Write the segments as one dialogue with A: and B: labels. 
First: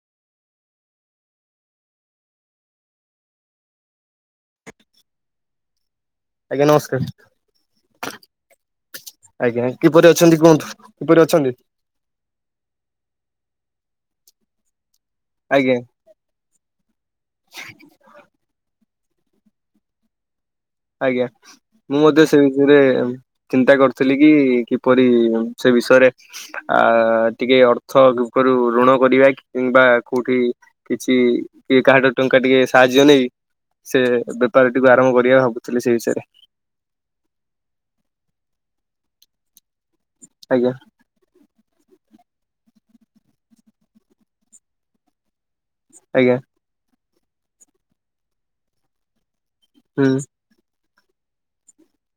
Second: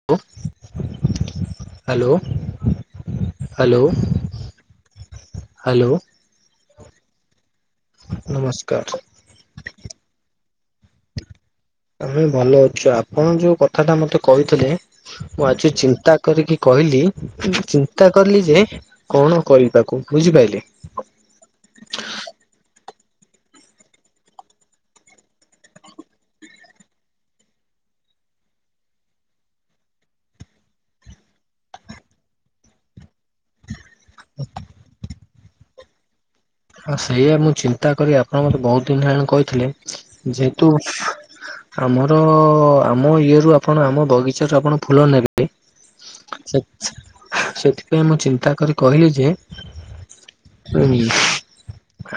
A: Hello hello. Hello.
B: ଆଜ୍ଞା ନମସ୍କାର।
A: ନମସ୍କାର।
B: ଆଜ୍ଞା କିପରି ଅଛନ୍ତି କୁହନ୍ତୁ କିପରି ଅଛନ୍ତି?
A: ଆମେ ଭଲ ଅଛୁ ଆପଣ ଯୋଉ କଥା ଟା ମତେ କହିଥିଲେ ମୁଁ ଆଜି
B: ଆଜ୍ଞା
A: ଚିନ୍ତା କରିକି କହିଲି ଉଁ ଉଁ ଚିନ୍ତା କଲି ଯେ କଣ କରିବାକୁ ବୁଝିପାଇଲେ।
B: ଆଜ୍ଞା। ମୁଁ ମଧ୍ୟ ସେ ରେ ଚିନ୍ତା କରିଥିଲି କି କିପରି ସେ ବିଷୟରେ ଆ ଟିକେ ଅର୍ଥ ରୁପରୁ ଋଣ କରିବା କିମ୍ବା କୋଉଠି କିଛି କିଏ କାହାଠାରୁ ଟଙ୍କା ଟିକେ ସାହାଯ୍ୟ ନେଇ ସେ ବେପାର ଟିକୁ ଆରମ୍ଭ କରିଆ ଭାବୁ ଥିଲି ସେଇ ବିଷୟରେ।
A: ହଁ ସେଇଆା ମୁଁ ଚିନ୍ତା କଲି ଆପଣ ମତେ ବହୁତ ଦିନି ହେଲାଣି କହିଥିଲେ। ଯେହେତୁ
B: ଆଜ୍ଞା
A: ଆମର ଆମ ଇଏ ରୁ ଆପଣ ଆମ ବଗିଚାରୁ ଆପଣ ଫୁଲ ନେ ବେ
B: ଆଜ୍ଞା
A: ସେ-ସେଥିପାଇଁ ମୁଁ ଚିନ୍ତା କରି କହିଲି ଯେ
B: ହୁଁ।
A: ହୁଁ।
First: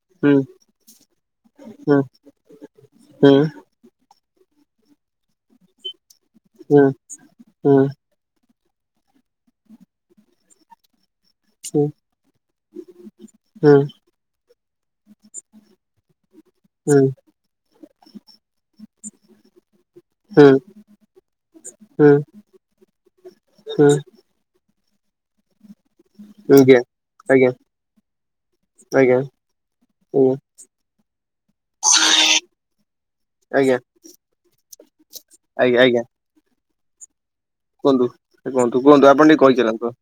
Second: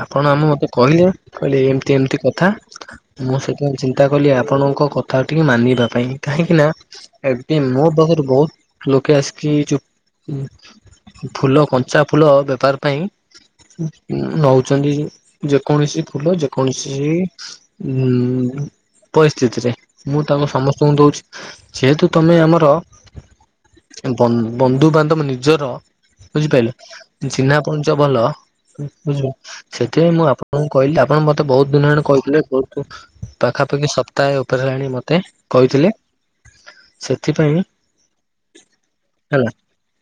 A: ଆପଣ
B: ହୁଁ
A: ଆମ ମତେ କହିଲେ କହିଲେ ଏମତି
B: ହୁଁ
A: ଏମତି କଥା
B: ହୁଁ
A: ମୁଁ ସେଇଥିପାଇଁ ଚି ନ୍ତା କଲି ଆପଣଙ୍କ କଥା ଟିକେ ମାନିବା ପାଇଁ କାହିଁକିନା
B: ହୁଁ
A: ଏବେ
B: ହୁଁ
A: ମୁଁ ବହୁତ ବହୁତ ଲୋକେ ଆସିକି ଯୋଉ ଫୁଲ
B: ହୁଁ
A: କଞ୍ଚା ଫୁଲ ବେପାର ପାଇଁ। ଉଁ ନଉଚନ୍ତି ଯେକୌଣସି ଫୁଲ
B: ହୁଁ
A: ଯେକୌଣସି ଉଁ ପରିସ୍ଥିତିରେ ମୁଁ ତାଙ୍କୁ
B: ହୁଁ
A: ସମସ୍ତଙ୍କୁ ଦଉଚି। ଯେହେତୁ
B: ହୁଁ
A: ତମେ ଆମର
B: ହୁଁ।
A: ବନ୍ଦ-ବନ୍ଧୁବାନ୍ଧବ ନିଜର ବୁଝିପାଇଲେ
B: ଆଜ୍ଞା ଆଜ୍ଞା
A: ଚିହ୍ନା ପରିଚୟ ଭଲ। ହୁଁ
B: ଆଜ୍ଞା ଆଜ୍ଞା
A: ବୁଝିଲି। ସେଥିପାଇଁ ମୁଁ ଆପଣଙ୍କୁ କହିଲି ଆପଣ ମତେ ବହୁତ ଦିନ ହେଲାଣି କହିଥିଲେ ବହୁତ
B: ଆଜ୍ଞା
A: ପାଖାପାଖି ସ ପ୍ତାହେ ଉପରେ ହେଲାଣି ମତେ
B: ଆଜ୍ଞା
A: କହିଥିଲେ
B: ଆଜ୍ଞା
A: ସେଥିପାଇଁ
B: କୁହନ୍ତୁ ଏ କୁହନ୍ତୁ କୁହନ୍ତୁ ଆପଣ ଟିକେ
A: ହେଲା
B: କହିଚାଲନ୍ତୁ।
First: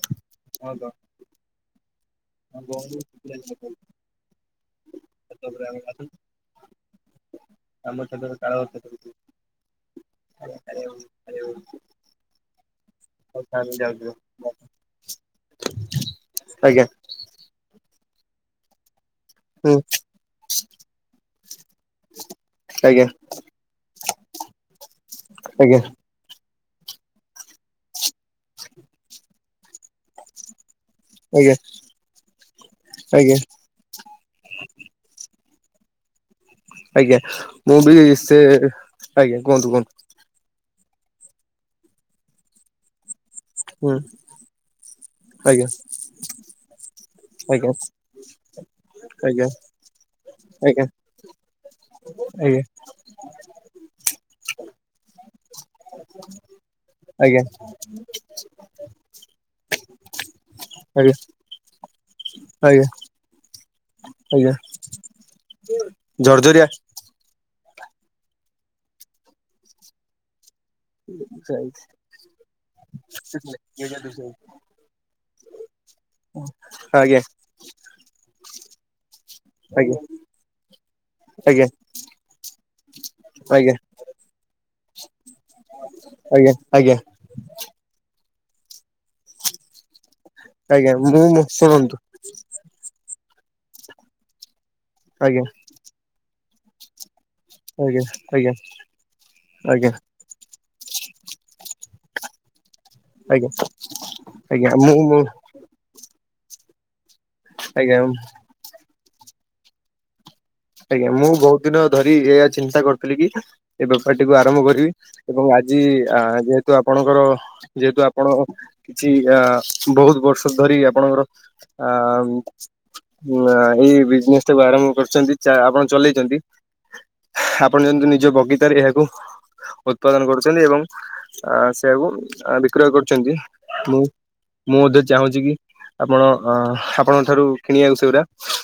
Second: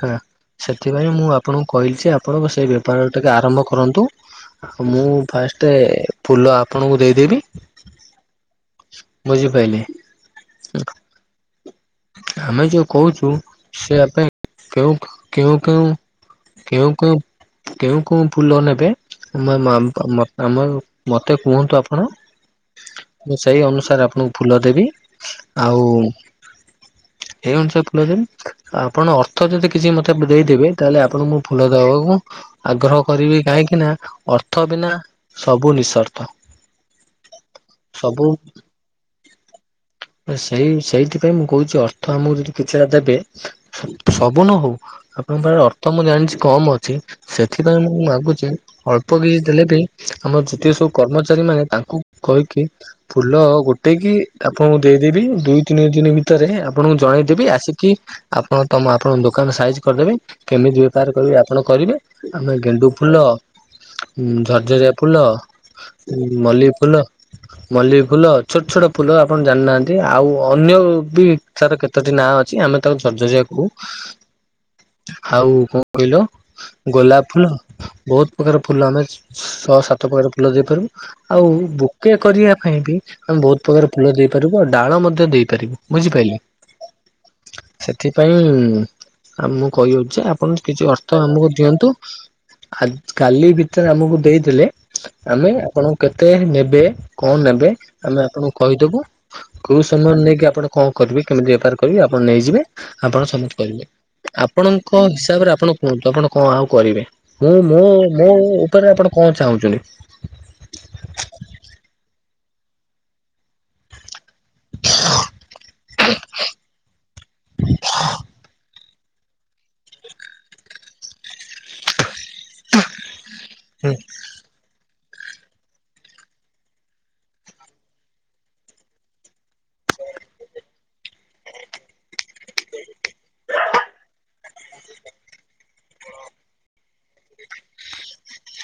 A: ହଁ। ସେଥିପାଇଁ ମୁଁ ଆପଣଙ୍କୁ କହିଲି ଯେ ଆପଣଙ୍କ ସେଇ ବେ ପାର ଟିକେ ଆରମ୍ଭ କରନ୍ତୁ ଆଉ ମୁଁ ଫାଷ୍ଟେ ଫୁଲ ଆପଣଙ୍କୁ ଦେଇଦେବି।
B: ଆମ ଛାତରେ ତାଳଗଛ
A: ବୁଝିପାରିଲେ
B: [unintelligible] କାଳିଆ କାଳିଆ [unintelligible] କାଳିଆ [unintelligible]
A: ଆମେ ଯୋଉ କହୁଛୁ ସେ ପାଇଁ କେଉ କେଉଁ କେଉଁ
B: ଆଜ୍ଞା
A: କେଉଁ କେଉଁ କେଉଁ କୋଉଁ ଫୁଲ ନେବେ
B: ହୁଁ
A: ମା-ମା ଆ ଆମ ମତେ କୁହନ୍ତୁ ଆପଣ।
B: ଆଜ୍ଞା
A: ମୁଁ ସେଇ ଅନୁସାରେ ଆପଣଙ୍କୁ ଫୁଲ ଦେବି
B: ଆଜ୍ଞା
A: ଆଉ ଏଇ ଅନୁସାରେ ଫୁଲ ଦେବି ଆପଣ ଅର୍ଥ ଯଦି କିଛି ମତେ ଦେଇଦେବେ ତାହେଲେ ଆ ଆପଣଙ୍କୁ ଫୁଲ ଦେବାକୁ ଆଗ୍ରହ
B: ଆଜ୍ଞା ଆଜ୍ଞା
A: କରିବି କା ହିଁକି ନା ଅର୍ଥ ବିନା ସବୁ ନିଃସର୍ଥ।
B: ଆଜ୍ଞା ମୁଁ ବି
A: ସବୁ
B: ସେ ଆଜ୍ଞା କୁହନ୍ତୁ କୁହନ୍ତୁ।
A: ଆଉ ସେଇ ସେଇଥିପାଇଁ ମୁଁ କହୁଚି ଅର୍ଥ ଆମକୁ ଯଦି କିଛିଟା ଦେବେ।
B: ହୁଁ।
A: ବ ନ ହଉ ଆପଣଙ୍କ ପାଖରେ
B: ଆଜ୍ଞା ଆଜ୍ଞା
A: ଅର୍ଥ ମୁଁ ଜାଣିଛି କମ୍ ଅଛି।
B: ଆଜ୍ଞା
A: ସେଥିପାଇଁ ମୁଁ ମାଗୁଚି ଅଳ୍ପ କିଛି
B: ଆଜ୍ଞା
A: ଦେଲେ ବି ଆମର ଯେତିକି ସବୁ
B: ଆଜ୍ଞା
A: କର୍ମଚାରୀମାନେ ତାଙ୍କୁ କହିକି ଫୁଲ ଗୋଟେଇକି ଆପଣଙ୍କୁ ଦେଇଦେବି ଦୁଇ ତିନି ଦିନି ଭିତରେ ଆପଣଙ୍କୁ
B: ଆଜ୍ଞା
A: ଜଣେଇଦେବି ଆସି କି ଆପ ଣ ତମ ଆପଣଙ୍କ ଦୋକାନ ସାଇଜ୍ କରିଦେବି କେମିତି ବେପାର
B: ଆଜ୍ଞା
A: କରିବି ଆପଣ କରିବେ ଆମେ
B: ଆଜ୍ଞା
A: ଗେଣ୍ଡୁ ଫୁଲ ଉଁ
B: ଆଜ୍ଞା
A: ଝରଝରିଆ ଫୁଲ ଉଁ
B: ଝରଝରିଆ ଆଜ୍ଞା
A: ମଲ୍ଲୀ ଫୁଲ ମଲ୍ଲୀ ଫୁଲ ଛୋଟ ଛୋଟ ଫୁଲ ଆପଣ ଜାଣିନାହାନ୍ତି ଆଉ ଅନ୍ୟ ବି ତାର କେତୋଟି ନାଁ ଅଛି ଆମେ ତାକୁ [unintelligible] କହୁ।
B: ଆଜ୍ଞା ଆଜ୍ଞା
A: ଆଉ କଣ କହିଲ ଗୋଲାପ ଫୁଲ ବହୁତ ପ୍ରକାର ଫୁଲ ଆମେ ଛଅ ସାତ ପ୍ରକାର ଫୁଲ ଦେଇପାରିବୁ। ଆଉ
B: ଆଜ୍ଞା
A: ବୁକେ କରିବା ପାଇଁ ବି ଆମେ ବହୁତ
B: ଆଜ୍ଞା
A: ପ୍ରକାର ଫୁଲ ଦେଇପାରିବୁ ଆଉ ଡାଳ ମଧ୍ୟ ଦେଇପାରିବୁ ବୁଝିପାରିଲେ।
B: ଆଜ୍ଞା
A: ସେଥିପାଇଁ ମୁଁ କହି ଦେଉଛି ଆପଣ ଯଦି କିଛି
B: ଆଜ୍ଞା
A: ଅର୍ଥ
B: ମୁଁ
A: ଆମକୁ ଦିଅନ୍ତୁ।
B: ଶୁଣନ୍ତୁ
A: ଆ କାଲି ଭିତରେ ଆମକୁ ଦେଇଦେଲେ
B: ଆଜ୍ଞା
A: ଆମେ ଆପଣ କେତେ ନେବେ କଣ ନେବେ
B: ଆଜ୍ଞା
A: ଆମେ
B: ଆଜ୍ଞା
A: ଆପଣଙ୍କୁ କହିଦବୁ। କୋଉ
B: ଆଜ୍ଞା
A: ସମୟ ନେଇକି ଆପଣ କଣ କରିବେ କେମିତି ବେପାର କରିବେ ଆପଣ ନେଇଯିବେ। ଆପଣ
B: ଆଜ୍ଞା
A: ସବୁକିଛି କରିବେ।
B: ଆଜ୍ଞା
A: ଆପଣଙ୍କ
B: ମୁଁ ମୁଁ
A: ହିସାବରେ ଆପଣ କୁହନ୍ତୁ ଆପଣ କଣ ଆଉ କରିବେ। ମୁଁ ମୋ
B: ଆଜ୍ଞା
A: ମୋ ଉପରେ ଆପଣ କଣ ଚାହୁଁଛନ୍ତି?
B: ଆଜ୍ଞା ମୁଁ ବହୁତ ଦିନ ଧରି ଏଇଆ ଚିନ୍ତା କରୁଥିଲି କି ଏ ବେପାରଟିକୁୁ ଆରମ୍ଭ କରିବି ଏବଂ ଆଜି ଯେହେତୁ ଆପଣଙ୍କର ଯେହେତୁ ଆପଣ କିଛି ଅ ବହୁତ ବର୍ଷ ଧରି ଆପଣଙ୍କର ଆ ନା
A: ହଁ
B: ଏଇ ବିଜନେସ୍ ଟାକୁ ଆରମ୍ଭ କରିଛନ୍ତି ଆପଣ ଚଲେଇଛନ୍ତି। ଆପଣ ଯେମତି ନିଜ ବଗିଚାରେ ଏହାକୁ ଉତ୍ପାଦନ କରୁଛନ୍ତି ଏବଂ ଆ ସେଇଆକୁ ବିକ୍ରୟ କରୁଛନ୍ତି। ମୁଁ ମୁଁ ମଧ୍ୟ ଚାହୁଁଛି କି ଆପଣ ଆପଣଙ୍କ ଠାରୁ କିଣିବାକୁ ସେଗୁଡ଼ା।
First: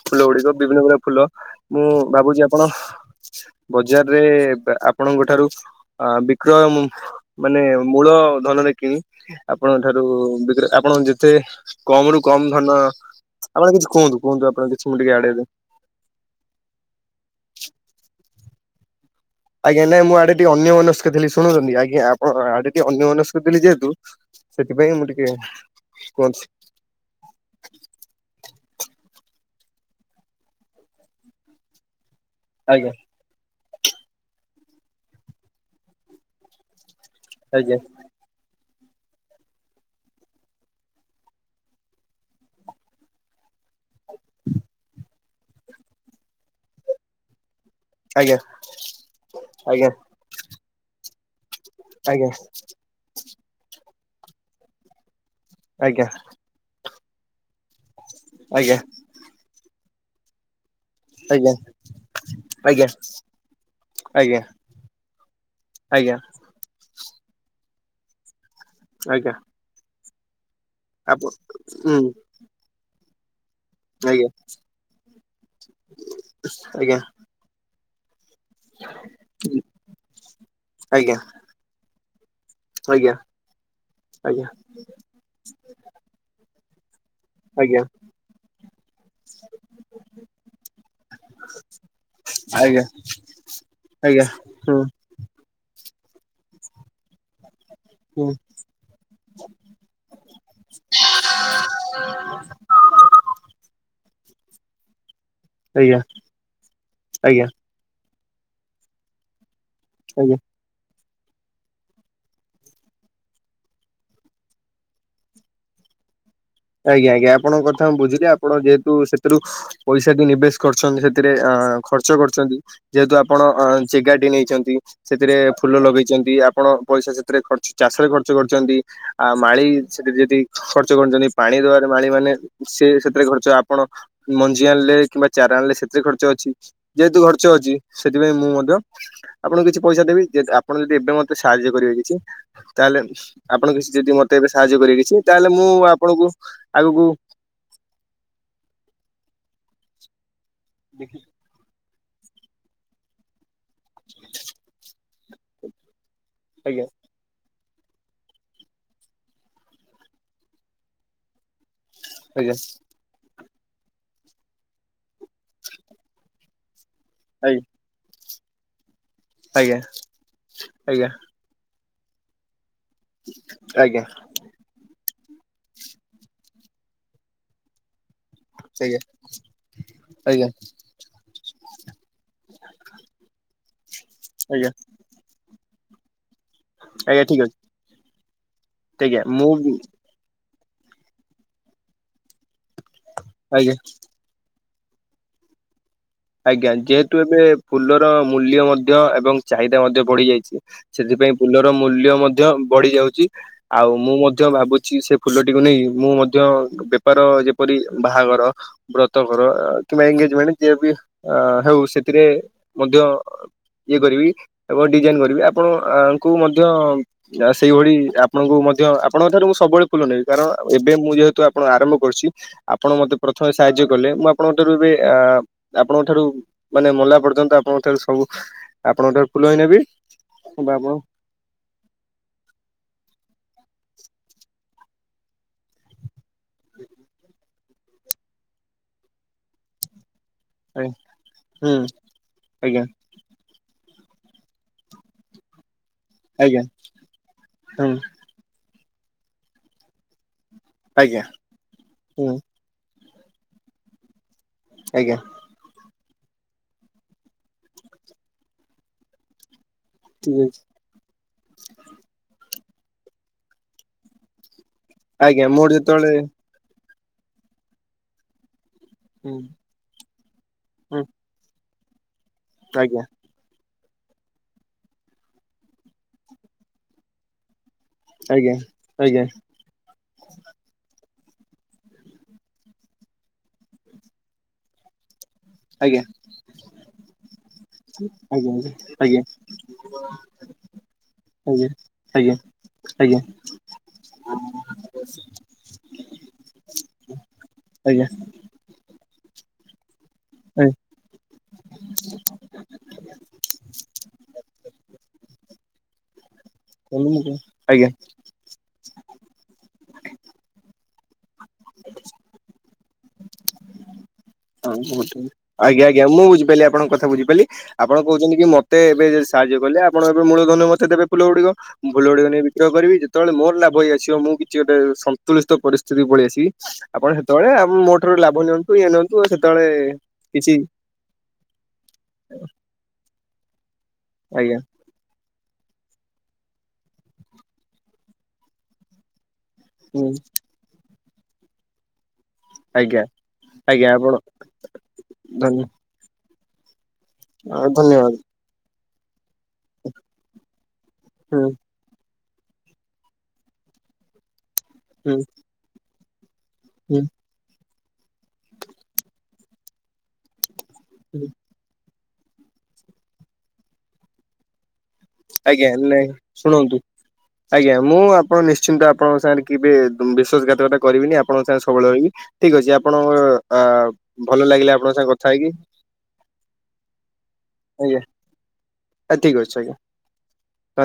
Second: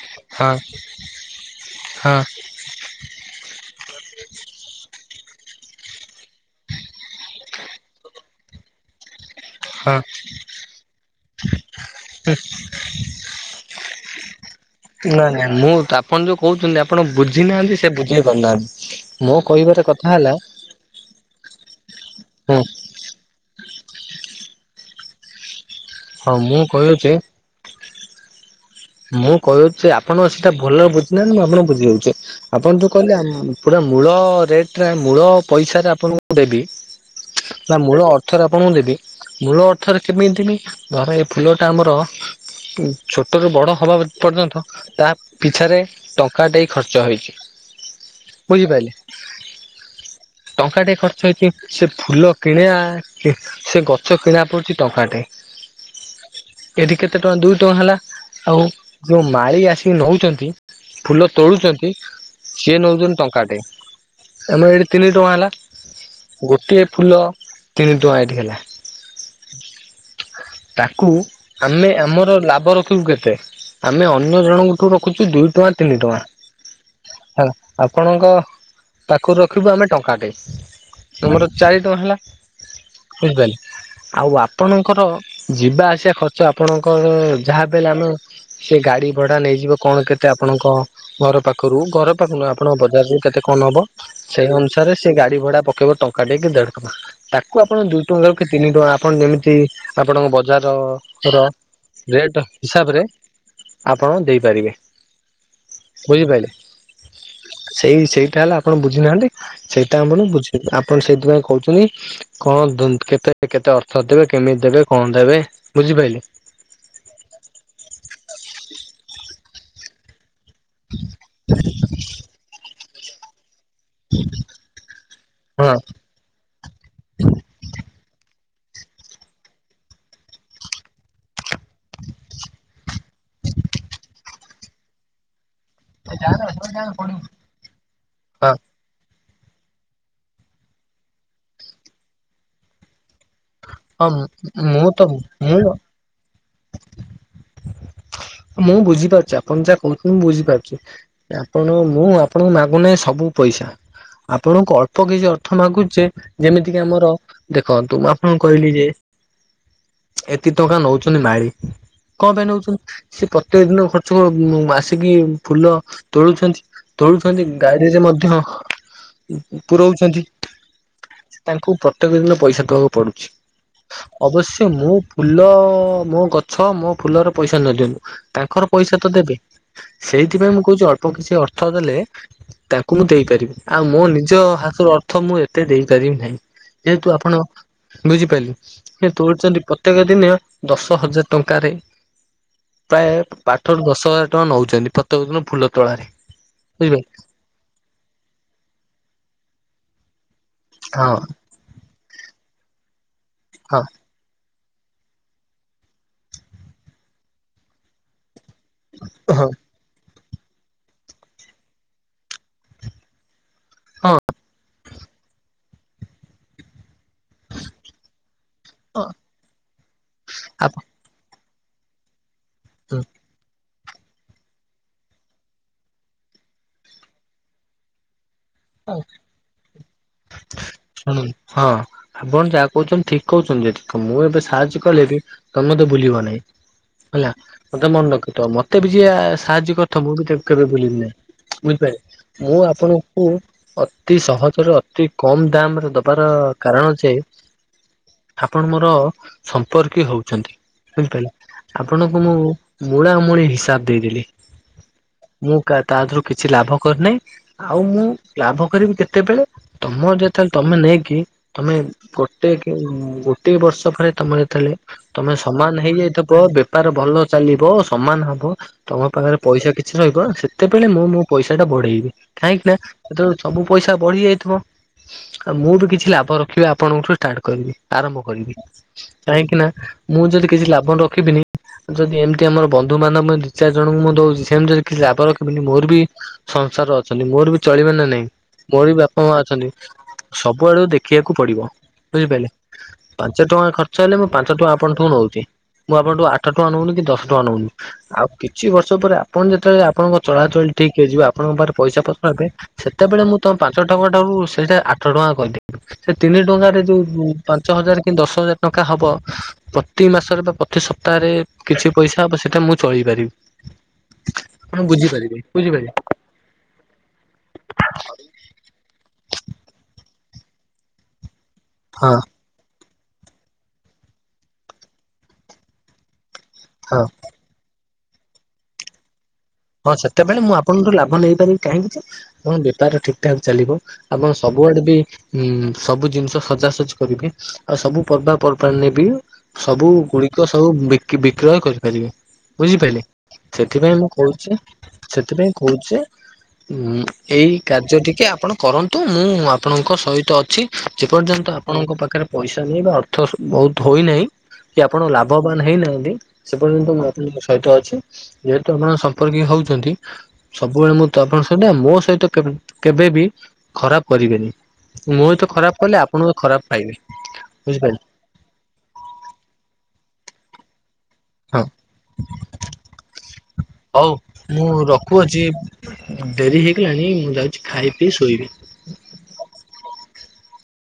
B: ଫୁଲଗୁଡିକ
A: ହଁ
B: ବିଭିନ୍ନ ପ୍ରକାର ଫୁଲ ମୁଁ ଭାବୁଛି ଆପଣ ବଜାରରେ ଆପଣଙ୍କ ଠାରୁ ଅ ବିକ୍ରୟ ମାନେ ମୂଳ ଧନରେ କିଣି ଆପଣଙ୍କ
A: ହଁ
B: ଠାରୁ ବିକ୍ର ଆପଣ ଯେତେ କମରୁ କମ ଧନ ଆପଣ କିଛି କୁହନ୍ତୁ। କୁହନ୍ତୁ ଆପଣ କିଛି ମୁଁ ଟିକେ
A: ନା
B: ଆଡେ
A: ନା ମୁଁ ଆପଣ ଯୋଉ କହୁଛନ୍ତି ଆପଣ ବୁଝି ନାହାନ୍ତି ସେ ବୁଝେଇ ପାରୁନାହାନ୍ତି। ମୋ କହିବାର
B: ଆଜ୍ଞା ନାଇଁ
A: କଥା
B: ମୁଁ
A: ହେଲା
B: ଆଡେ ଟିକେ ଅନ୍ୟ ମନସ୍କ ଥିଲି। ଶୁଣୁଛନ୍ତି ଆଜ୍ଞା ଆପଣ
A: ହଁ
B: [unintelligible] ଅନ୍ୟମନସ୍କ ଥିଲି ଯେହେତୁ ସେଥିପାଇଁ ମୁଁ ଟିକେ
A: ହଁ
B: କୁହନ୍ତୁ
A: ମୁଁ କହିଅଛି। ମୁଁ କହଛି ଆପଣ ସେଇଟା ଭଲ ବୁଝି ନାହାନ୍ତି। ମୁଁ ଆପଣ ବୁଝି ଦାଉଛି ଆପଣ ଯୋଉ
B: ଆଜ୍ଞା
A: କହିଲେ ପୁରା ମୂଳ ରେଟରେ ମୂଳ ପଇସାରେ ଆପଣଙ୍କୁ ଦେବି ବା
B: ଆଜ୍ଞା
A: ମୂଳ ଅର୍ଥରେ ଆପଣଙ୍କୁ ଦେବି। ମୂଳ ଅର୍ଥରେ କେମିତି ଦେବି ଧର ଏ ଫୁଲଟା ଆମର ଛୋଟରୁୁ ବଡ଼ ହେବା ପର୍ଯ୍ୟନ୍ତ ତା ପିଛାରେ ଟଙ୍କା ଦେଇ ଖର୍ଚ୍ଚ ହୋଇଛି।
B: ଆଜ୍ଞା
A: ବୁଝିପାରିଲେ
B: ଆଜ୍ଞା
A: ଟଙ୍କା ଟିଏ ଖର୍ଚ୍ଚ ହେଇଛି। ସେ
B: ଆଜ୍ଞା
A: ଫୁଲ କିଣିବା ସେ ଗଛ କିଣା ପଡୁଛି ଟଙ୍କାଟେ।
B: ଆଜ୍ଞା।
A: ଏଠି କେତେ ଟଙ୍କା ଦୁଇ ଟଙ୍କା ହେଲା ଆଉ
B: ଆଜ୍ଞା
A: ଯୋଉ ମାଳି ଆସିକି ନଉଛନ୍ତି। ଫୁଲ
B: ଆଜ୍ଞା
A: ତୋଳୁଛନ୍ତି ସିଏ
B: ଆଜ୍ଞା
A: ନେଉଛନ୍ତି ଟଙ୍କାଟେ।
B: ଆଜ୍ଞା
A: ଆମର ଏଇଠି ତିନି ଟଙ୍କା ହେଲା।
B: ଆଜ୍ଞା
A: ଗୋଟିଏ ଫୁଲ ତିନି ଟଙ୍କା ଏଇଠି ହେଲା।
B: ଆଜ୍ଞା।
A: ତାକୁ
B: ଆପ
A: ଆମେ
B: ହୁଁ
A: ଆମର ଲାଭ ରଖିବୁ କେତେ? ଆମେ
B: ଆଜ୍ଞା
A: ଅନ୍ୟ ଜଣଙ୍କଠୁ ରଖୁଛୁ ଦୁଇ ଟଙ୍କା ତିନି
B: ଆଜ୍ଞା
A: ଟଙ୍କା ହେଲା। ଆପଣଙ୍କ ପାଖରୁ ରଖିବୁ ଆମେ ଟଙ୍କାଟେ,
B: ଆଜ୍ଞା
A: ତୁମର ଚାରି ଟଙ୍କା ହେଲା।
B: ଆଜ୍ଞା ଆଜ୍ଞା
A: ବୁଝିପାରିଲେ। ଆଉ ଆପଣଙ୍କର ଯିବା ଆସିବା ଖର୍ଚ୍ଚ ଆପଣଙ୍କର ଯାହା ବି
B: ଆଜ୍ଞା ଆଜ୍ଞା
A: ହେଲେ ଆମେ ସେ ଗାଡି ଭଡା ନେଇଯିବ କଣ କେତେ ଆପଣଙ୍କ ଘର ପାଖରୁ ଘର ପାଖରୁ ନୁହେଁ ଆପଣଙ୍କ
B: ଆଜ୍ଞା
A: ବଜାରରୁ କେତେ କଣ ନବ।
B: ଆଜ୍ଞା, ହୁଁ।
A: ସେ ଗାଡି ଭଡା ପକେଇବ ଟଙ୍କା ଟେ କି ଦେଢ ଟଙ୍କା ତାକୁ ଆପଣ ଦୁଇ ଟଙ୍କା
B: ହୁଁ
A: କୁ କେ ତିନି ଟଙ୍କା ଆପଣ ଯେମିତି ଆପଣଙ୍କ ବଜାର ର ରେଟ୍ ହିସାବରେ ଆପଣ ଦେଇପାରିବେ
B: ଆଜ୍ଞା
A: ବୁଝିପାରିଲେ।
B: ଆଜ୍ଞା
A: ସେଇ ସେଇଟା ହେଲା ଆପଣ ବୁଝି ନାହାନ୍ତି, ସେଇଟା ଆପଣ
B: ଆଜ୍ଞା
A: ବୁଝି, ଆପଣ ସେଇଥିପାଇଁ କହୁଚନି କଣ ଦୁନ୍ କେତେ କେତେ ଅର୍ଥ ଦେବେ କେମିତି ଦେବେ କଣ ଦେବେ ବୁଝିପାଇଲେ।
B: ଆଜ୍ଞା ଆଜ୍ଞା ଆପଣଙ୍କ କଥା ମୁଁ ବୁଝିଲି, ଆପଣ ଯେହେତୁ ସେଥିରୁ ପଇସାଟି ନିବେଶ କରଛନ୍ତି ସେଥିରେ ଆ, ଖର୍ଚ୍ଚ କରୁଛନ୍ତି ଯେହେତୁ ଆପଣ ଅ, ଚେଗାଟି ନେଇଛନ୍ତି ସେଥିରେ
A: ହଁ
B: ଫୁଲ ଲଗେଇ ଚନ୍ତି ଆପଣ ପଇସା ସେଥିରେ ଖର୍ଚ୍ଚ ଚାଷରେ ଖର୍ଚ୍ଚ କରିଛନ୍ତି। ଆ, ମାଳି ସେଠି ଯଦି ଖର୍ଚ୍ଚ କରିଚନ୍ତି। ପାଣି ଦବାରେ ମାଳି ମାନେ ସେ ସେଥିରେ ଖର୍ଚ୍ଚ, ଆପଣ ମଞ୍ଜି ଆଣିଲେ କିମ୍ବା ଚାରା ଆଣିଲେ ସେ ଥିରେ ଖର୍ଚ୍ଚ ଅଛି, ଯେହେତୁ ଖର୍ଚ୍ଚ ଅଛି ସେଥିପାଇଁ ମୁଁ
A: ହଁ
B: ମଧ୍ୟ ଆପଣ କିଛି ପଇସା ଦେବେ କି ଏଟ୍ ଆପଣ ଯଦି ଏବେ ମୋତେ ସାହାଯ୍ୟ କରିବେ କିଛି ତାହେଲେ ଆପଣ କିଛି
A: ହଁ
B: ଯଦି ମୋତେ ଏବେ ସାହାଯ୍ୟ
A: ମୁଁ ତ
B: କରିବେ କିଛି, ତାହେଲେ ମୁଁ ଆପଣଙ୍କୁ ଆଗକୁ
A: ମୁଁ ବୁଝିପାରୁଛି ଆପଣ ଯାହା କହୁଛନ୍ତି ବୁଝିପାରୁଚି ଆ ଆପଣ ମୁଁ ଆପଣଙ୍କୁ ମାଗୁନାଇ ସବୁ ପଇସା ଆପଣଙ୍କୁ ଅଳ୍ପ କିଛି ଅର୍ଥ ମାଗୁଚେ ଯେମିତି କିି
B: ଆଜ୍ଞା
A: ଆମର ଦେଖନ୍ତୁ ମୁଁ ଆପଣଙ୍କୁ କହିଲି ଯେ ଏତେ ଟଙ୍କା ନଉଛନ୍ତି ମାଳି। କଣ ପାଇଁ
B: ଆଜ୍ଞା
A: ନଉଛନ୍ତି? ସେ ପ୍ରତ୍ୟକ ଦିନ ଖର୍ଚ୍ଚ ମୁ ଆସିକି ଫୁଲ ତୋଳୁଛନ୍ତି। ତୋଳୁଛନ୍ତି,
B: ଆଜ୍ଞା
A: ଗାଡିରେ ମଧ୍ୟ
B: ଆଜ୍ଞା
A: ପୁରଉଛନ୍ତି।
B: ଆଜ୍ଞା
A: ତାଙ୍କୁ ପ୍ରତ୍ୟେକ ଦିନ ପଇସା ଦବାକୁ ପଡ଼ୁଛି,
B: ଆଜ୍ଞା
A: ଅବଶ୍ୟ ମୁଁ ଫୁଲ ମୋ ଗଛ ମୋ ଫୁଲର ପଇସା ନ ଦିଅନ୍ତୁ। ତାଙ୍କର ପଇସା
B: ଆଜ୍ଞା
A: ତ ଦେବେ।
B: ଆଜ୍ଞା
A: ସେଇଥିପାଇଁ ମୁଁ କହୁଛି ଅଳ୍ପ କିଛି ଅର୍ଥ ଦେଲେ ତାଙ୍କୁ ମୁଁ ଦେଇପାରିବି। ଆଉ ମୋ ନିଜ
B: ଆଜ୍ଞା
A: ହାତରୁ ଅର୍ଥ ମୁଁ ଏତେ ଦେଇପାରିବି ନାହିଁ। ଯେହେତୁ
B: ଆଜ୍ଞା
A: ଆପଣ
B: ଠିକ ଅଛି
A: ବୁଝିପାଇଲେ। ସେ
B: ଆଜ୍ଞା ମୁଁ
A: ତୋଳୁଛନ୍ତି ପ୍ରତ୍ୟେକ ଦିନ ଦଶ ହଜାର ଟଙ୍କାରେ। ପ୍ରାୟ
B: ଆଜ୍ଞା।
A: ପାଠ ରୁ ଦଶ ହଜାର ଟଙ୍କା ନଉଛନ୍ତି ପ୍ରତ୍ୟେକ ଦିନ ଫୁଲ ତୋଳାରେ।
B: ଆଜ୍ଞା,
A: ବୁଝିଲେ
B: ଯେହେତୁ ଏବେ ଫୁଲର ମୂଲ୍ୟ ମଧ୍ୟ ଏବଂ ଚାହିଦା ମଧ୍ୟ ବଢି ଯାଇଛି।
A: ହଁ
B: ସେଥିପାଇଁ ପୁଲର ମୂଲ୍ୟ ମଧ୍ୟ ବଢି ଯାଉଚି।
A: ହଁ
B: ଆଉ ମୁଁ ମଧ୍ୟ ଭାବୁଛି ସେ ଫୁଲଟିକୁ ନେଇ ମୁଁ ମଧ୍ୟ ବେପାର ଯେପରି ବାହାଘର, ବ୍ରତ ଘର
A: ହଁ
B: ଆ କିମ୍ବା ଏଗେଜମେଣ୍ଟ ଯିଏ ବି ଅ, ହେଉ ସେଥିରେ ମଧ୍ୟ ଇଏ କରିବି,
A: ହଁ
B: ଏବଂ ଡିଜାଇନ୍ କରିବି। ଆପଣ ଆଙ୍କୁ ମଧ୍ୟ ଆ, ସେଇଭଳି ଆପଣଙ୍କୁ ମଧ୍ୟ ଆପଣଙ୍କ ଠାରୁ ମୁଁ ସବୁବେଳେ ଫୁଲ ନେବି। କାରଣ
A: ଆପଣ
B: ଏବେ ମୁଁ ଯେହେତୁ ଆ ଆପଣ ଆରମ୍ଭ କରୁଛି। ଆପଣ ମୋତେ ପ୍ରଥମେ ସାହାଯ୍ୟ କଲେ। ମୁଁ ଆପଣଙ୍କ ଠାରୁ ଏବେ ଆ ଆପଣଙ୍କ ଠାରୁ, ମାନେ ମଲା ପର୍ଯ୍ୟନ୍ତ ଆପଣଙ୍କ ଠାରୁ ସବୁ ଆପଣଙ୍କଠାରୁ ଫୁଲ ହେଇ ନେବି। ହଁ ବାବ
A: ଶୁଣନ୍ତୁ ହଁ, ଆପଣ ଯାହା କହୁଛନ୍ତି ଠିକ କହୁଛନ୍ତି ଯେ ଦେଖ ମୁଁ, ଏବେ ସାହାଯ୍ୟ କଲେ ବି ତୋମେ ତେ ବୁଲିବ ନାହିଁ, ହେଲା। ମୋତେ ମନେ ରଖିଥ, ମୋତେ ବି ଯିଏ ସାହାଯ୍ୟ କର ଥ ମୁଁ ବି ତାକୁ କେବେ ଭୁଲିବି ନାହିଁ। ବୁଝିପାଇଲେ, ମୁଁ
B: ଆଜ୍ଞା
A: ଆପଣ ଙ୍କୁ ଅତି ସହଜରେ ଅତି କମ ଦାମରେ ଦ ବାର
B: ଆଜ୍ଞା
A: କାରଣ ଯେ
B: ହୁଁ
A: ଆପଣ ମୋର ସମ୍ପର୍କୀୟ ହଉଛନ୍ତି।
B: ଆଜ୍ଞା
A: ବୁଝିପାଇଲ? ଆପଣଙ୍କୁ
B: ହୁଁ
A: ମୁଁ ମୂଳା ମୂଣି ହିସାବ ଦେଇଦେଲି।
B: ଆଜ୍ଞା।
A: ମୁଁ କା- ତା ଧିଅରୁ କିଛି ଲାଭ କରିନାହିଁ। ଆଉ ମୁଁ ଲାଭ କରିବି କେତେବେଳେ ତମର
B: ଠିକ୍
A: ଯେତେବେଳେ
B: ଅଛି
A: ତମେ ନେଇକି। ତମେ ଗୋଟେ କେ ଗୋଟେ ବର୍ଷ ପରେ ତମେ ଯେତେବେଳେ। ତମେ
B: ଆଜ୍ଞା ମୋର
A: ସମାନ ହେଇଯାଇ
B: ଯେତେବେଳେ
A: ଥବ ବେ ବେପାର ଭଲ ଚାଲିବ ସମାନ ହବ। ତମ
B: ହୁଁ
A: ପାଖରେ ପଇସା କିଛି ରହିବ ସେତେବେଳେ
B: ହୁଁ
A: ମୁଁ ମୋ ପଇସା ଟା ବଢେଇବି କାହିଁକି ନା।
B: ଆଜ୍ଞା
A: ସେତେବେଳେ ସବୁ ପଇସା ବଢି ଯାଇଥିବ। ଆଉ ମୁଁ ବି କିଛି ଲାଭ ରଖିବା ଆପଣଙ୍କଠୁ ଷ୍ଟାର୍ଟ କରିବି। ଆରମ୍ଭ
B: ଆଜ୍ଞା
A: କରିବି।
B: ଆଜ୍ଞା
A: କାହିଁକି ନା ମୁଁ ଯଦି କିଛି ଲାଭ ରଖିବିନି। ଯଦି ଏମିତି ଆମର ବନ୍ଧୁ ମାନେ ମୁଁ ଦି ଚାରି ଜଣଙ୍କୁ ମୁଁ ଦଉଛି ସେମିତି ଯଦି କିଛି ଲାଭ ର ଖି ବିନି ମୋର ବି
B: ଆଜ୍ଞା
A: ସଂସାର ଅଛନ୍ତି। ମୋର ବି ହେବେ ନା ନାଇଁ
B: ଆଜ୍ଞା
A: ମୋର ବି
B: ଆଜ୍ଞା
A: ବାପା ମା ଅଛନ୍ତି। ସବୁଆଡୁ କୁ ଦେଖିବାକୁ ପଡିବ
B: ଆଜ୍ଞା ଆଜ୍ଞା ଆଜ୍ଞା
A: ବୁଝିପାଇଲେ।
B: ଆଜ୍ଞା
A: ପାଞ୍ଚ ଟଙ୍କା ଖର୍ଚ୍ଚ ହେଲେ। ମୁଁ, ପାଞ୍ଚ ଟଙ୍କା ଆପଣ ଠୁ ନଉଛି। ମୁଁ, ଆପଣଙ୍କଠୁ ଆଠ ଟଙ୍କା ନଉନି କି ଦଶ ଟଙ୍କା ନଉନି। ଆଉ କିଛି ବର୍ଷ ପରେ ଆପଣ ଯେତେବେଳେ ଆପଣଙ୍କ ଚଳାଚଳି ଠିକ ହେଇଯିବ। ଆପଣଙ୍କ ପାରେ ପଇସା ପତ୍ର ହେବେ। ସେତେବେଳେ। ମୁଁ, ତମ ପାଞ୍ଚ ଟଙ୍କା ଠାରୁ ସେଇଟା ଆଠ ଟଙ୍କା କହିଦେବି। ସେ ତିନି ଟଙ୍କାରେ ଯୋଉ
B: ଆଜ୍ଞା
A: ପାଞ୍ଚ
B: ଆଜ୍ଞା
A: ହଜାର କି ଦଶ ହଜାର ଟଙ୍କା ହବ। ପ୍ରତି ମାସରେ ବା ପ୍ରତି ସପ୍ତାହରେ କିଛି ପଇସା ହବ ସେଟା ମୁ ଚଳି ପାରିବି। ଆପଣ
B: ଆଉ କୁହନ୍ତୁନୀ
A: ବୁଝିପାରିବେ
B: ଆଜ୍ଞା
A: ବୁଝିପାରିବେ
B: ଆଜ୍ଞା ମୁଁ ବୁଝିପାରିଲ ଆପଣଙ୍କ କଥା ବୁଝିପାରିଲି। ଆପଣ କହୁଛନ୍ତି। କି ମତେ ଏବେ ଯଦି ସାହାଯ୍ୟ କଲେ ଆପଣ ଏବେ ମୂଳ ଧନରୁ ମତେ ଦେବେ ଫୁଲ ଗୁଡିକ। ମୁଁ ଫୁଲ
A: ହଁ
B: ଗୁଡିକ ନେଇ ବିକ୍ରୟ କରିବି ଯେତେବେଳେ ମୋର ଲାଭ ହେଇ ଆସିବ। ମୁଁ କିଛି ଗୋଟେ ସନ୍ତୁଳିସ୍ତ ପରିସ୍ଥିତି କୁ ପଳେଇ ଆସିବି।
A: ହଁ।
B: ଆପଣ ସେତେବେଳେ ଆମ ମୋ ଠାରୁ ଲାଭ ନିଅନ୍ତୁ ଇଏ ନିଅନ୍ତୁ ଆଉ ସେତେବେଳେ।
A: ହଁ, ସେତେବେଳେ
B: କିଛି
A: ମୁଁ ଆପଣଠୁ ଲାଭ ନେଇପାରିବି। କାହିଁକି ଯେ ଆପଣଙ୍କ ବେପାର ଠିକ ଠାକ ଚାଲିବ। ଆପଣ
B: ଆଜ୍ଞା
A: ସବୁଆଡେ ବି। ହୁଁ ସବୁ ଜିନିଷ ସଜା ସଜି କରିବେ ଆଉ ସବୁ ପର୍ବା ପର୍ବାଣିରେ ବି। ସବୁ
B: ହୁଁ
A: ଗୁଡିକ ସବୁ ବିକି ବିକ୍ରୟ କରିପାରିବେ ବୁଝିପାରିଲେ
B: ଆଜ୍ଞା ଆଜ୍ଞା
A: ସେଥିପାଇଁ ମୁଁ
B: ଆପଣ
A: କ ଆଛା ସେଥିପାଇଁ
B: ଧନ୍ୟ
A: କହୁଛେ‌ ଉଁ ଏଇ କାର୍ଯ୍ୟ
B: ଧନ୍ୟବାଦ
A: ଟିକେ ଆପଣ। କରନ୍ତୁ ମୁଁ ଆପଣଙ୍କ ସହିତ ଅଛି ଯେପର୍ଯ୍ୟନ୍ତ
B: ହୁଁ
A: ଆପ ଆପଣଙ୍କ ପାଖରେ ପଇସା ନାହିଁ। ବା ଅର୍ଥ ବହୁତ ହୋଇନାହିଁ। କି ଆପଣ
B: ହୁଁ
A: ଲାଭବାନ ହେଇନାହାନ୍ତି। ସେ ପର୍ଯ୍ୟନ୍ତ
B: ହୁଁ
A: ମୁଁ ଆପଣଙ୍କ ସହିତ ଅଛି ଯେହେତୁ ଆପଣ ସମ୍ପର୍କୀୟ ହଉଛନ୍ତି। ସବୁବେଳେ ମୁଁ ତ
B: ହୁଁ
A: ଆପଣଙ୍କ ସହିତ ଆଉ ମୋ ସହିତ କେବେବି ଖରାପ କରିବେନି। ମୋ ସହିତ
B: ଆଜ୍ଞା
A: ଖରାପ କଲେ
B: ନାଇଁ
A: ଆପଣ ବି ଖରାପ
B: ଶୁଣନ୍ତୁ
A: ପାଇଲେ
B: ଆଜ୍ଞା ମୁଁ
A: ବୁଝିପାରିଲେ।
B: ଆପଣ ନିଶ୍ଚିନ୍ତ ଆପଣଙ୍କ ସାଙ୍ଗରେ କେବେ ବିଶ୍ୱାସଘାତକଟା କରିବିନି ଆପ ଆପଣଙ୍କ
A: ହଁ
B: ସାଙ୍ଗେ ସବୁବେଳେ ରହିବି ଠିକ ଅଛି ଆପଣଙ୍କ ଆ ଭଲ ଲାଗିଲେ ଆପଣଙ୍କ ସାଙ୍ଗରେ କଥା ହେଇକି।
A: ଉଁ ଡେରି ହେଇଗଲାଣି ମୁଁ ଯାଉଛି ଖାଇ ପିଇ ଶୋଇବି।
B: ଆ ଠିକ୍ ଅଛି ଆଜ୍ଞା। ଧନ୍ୟ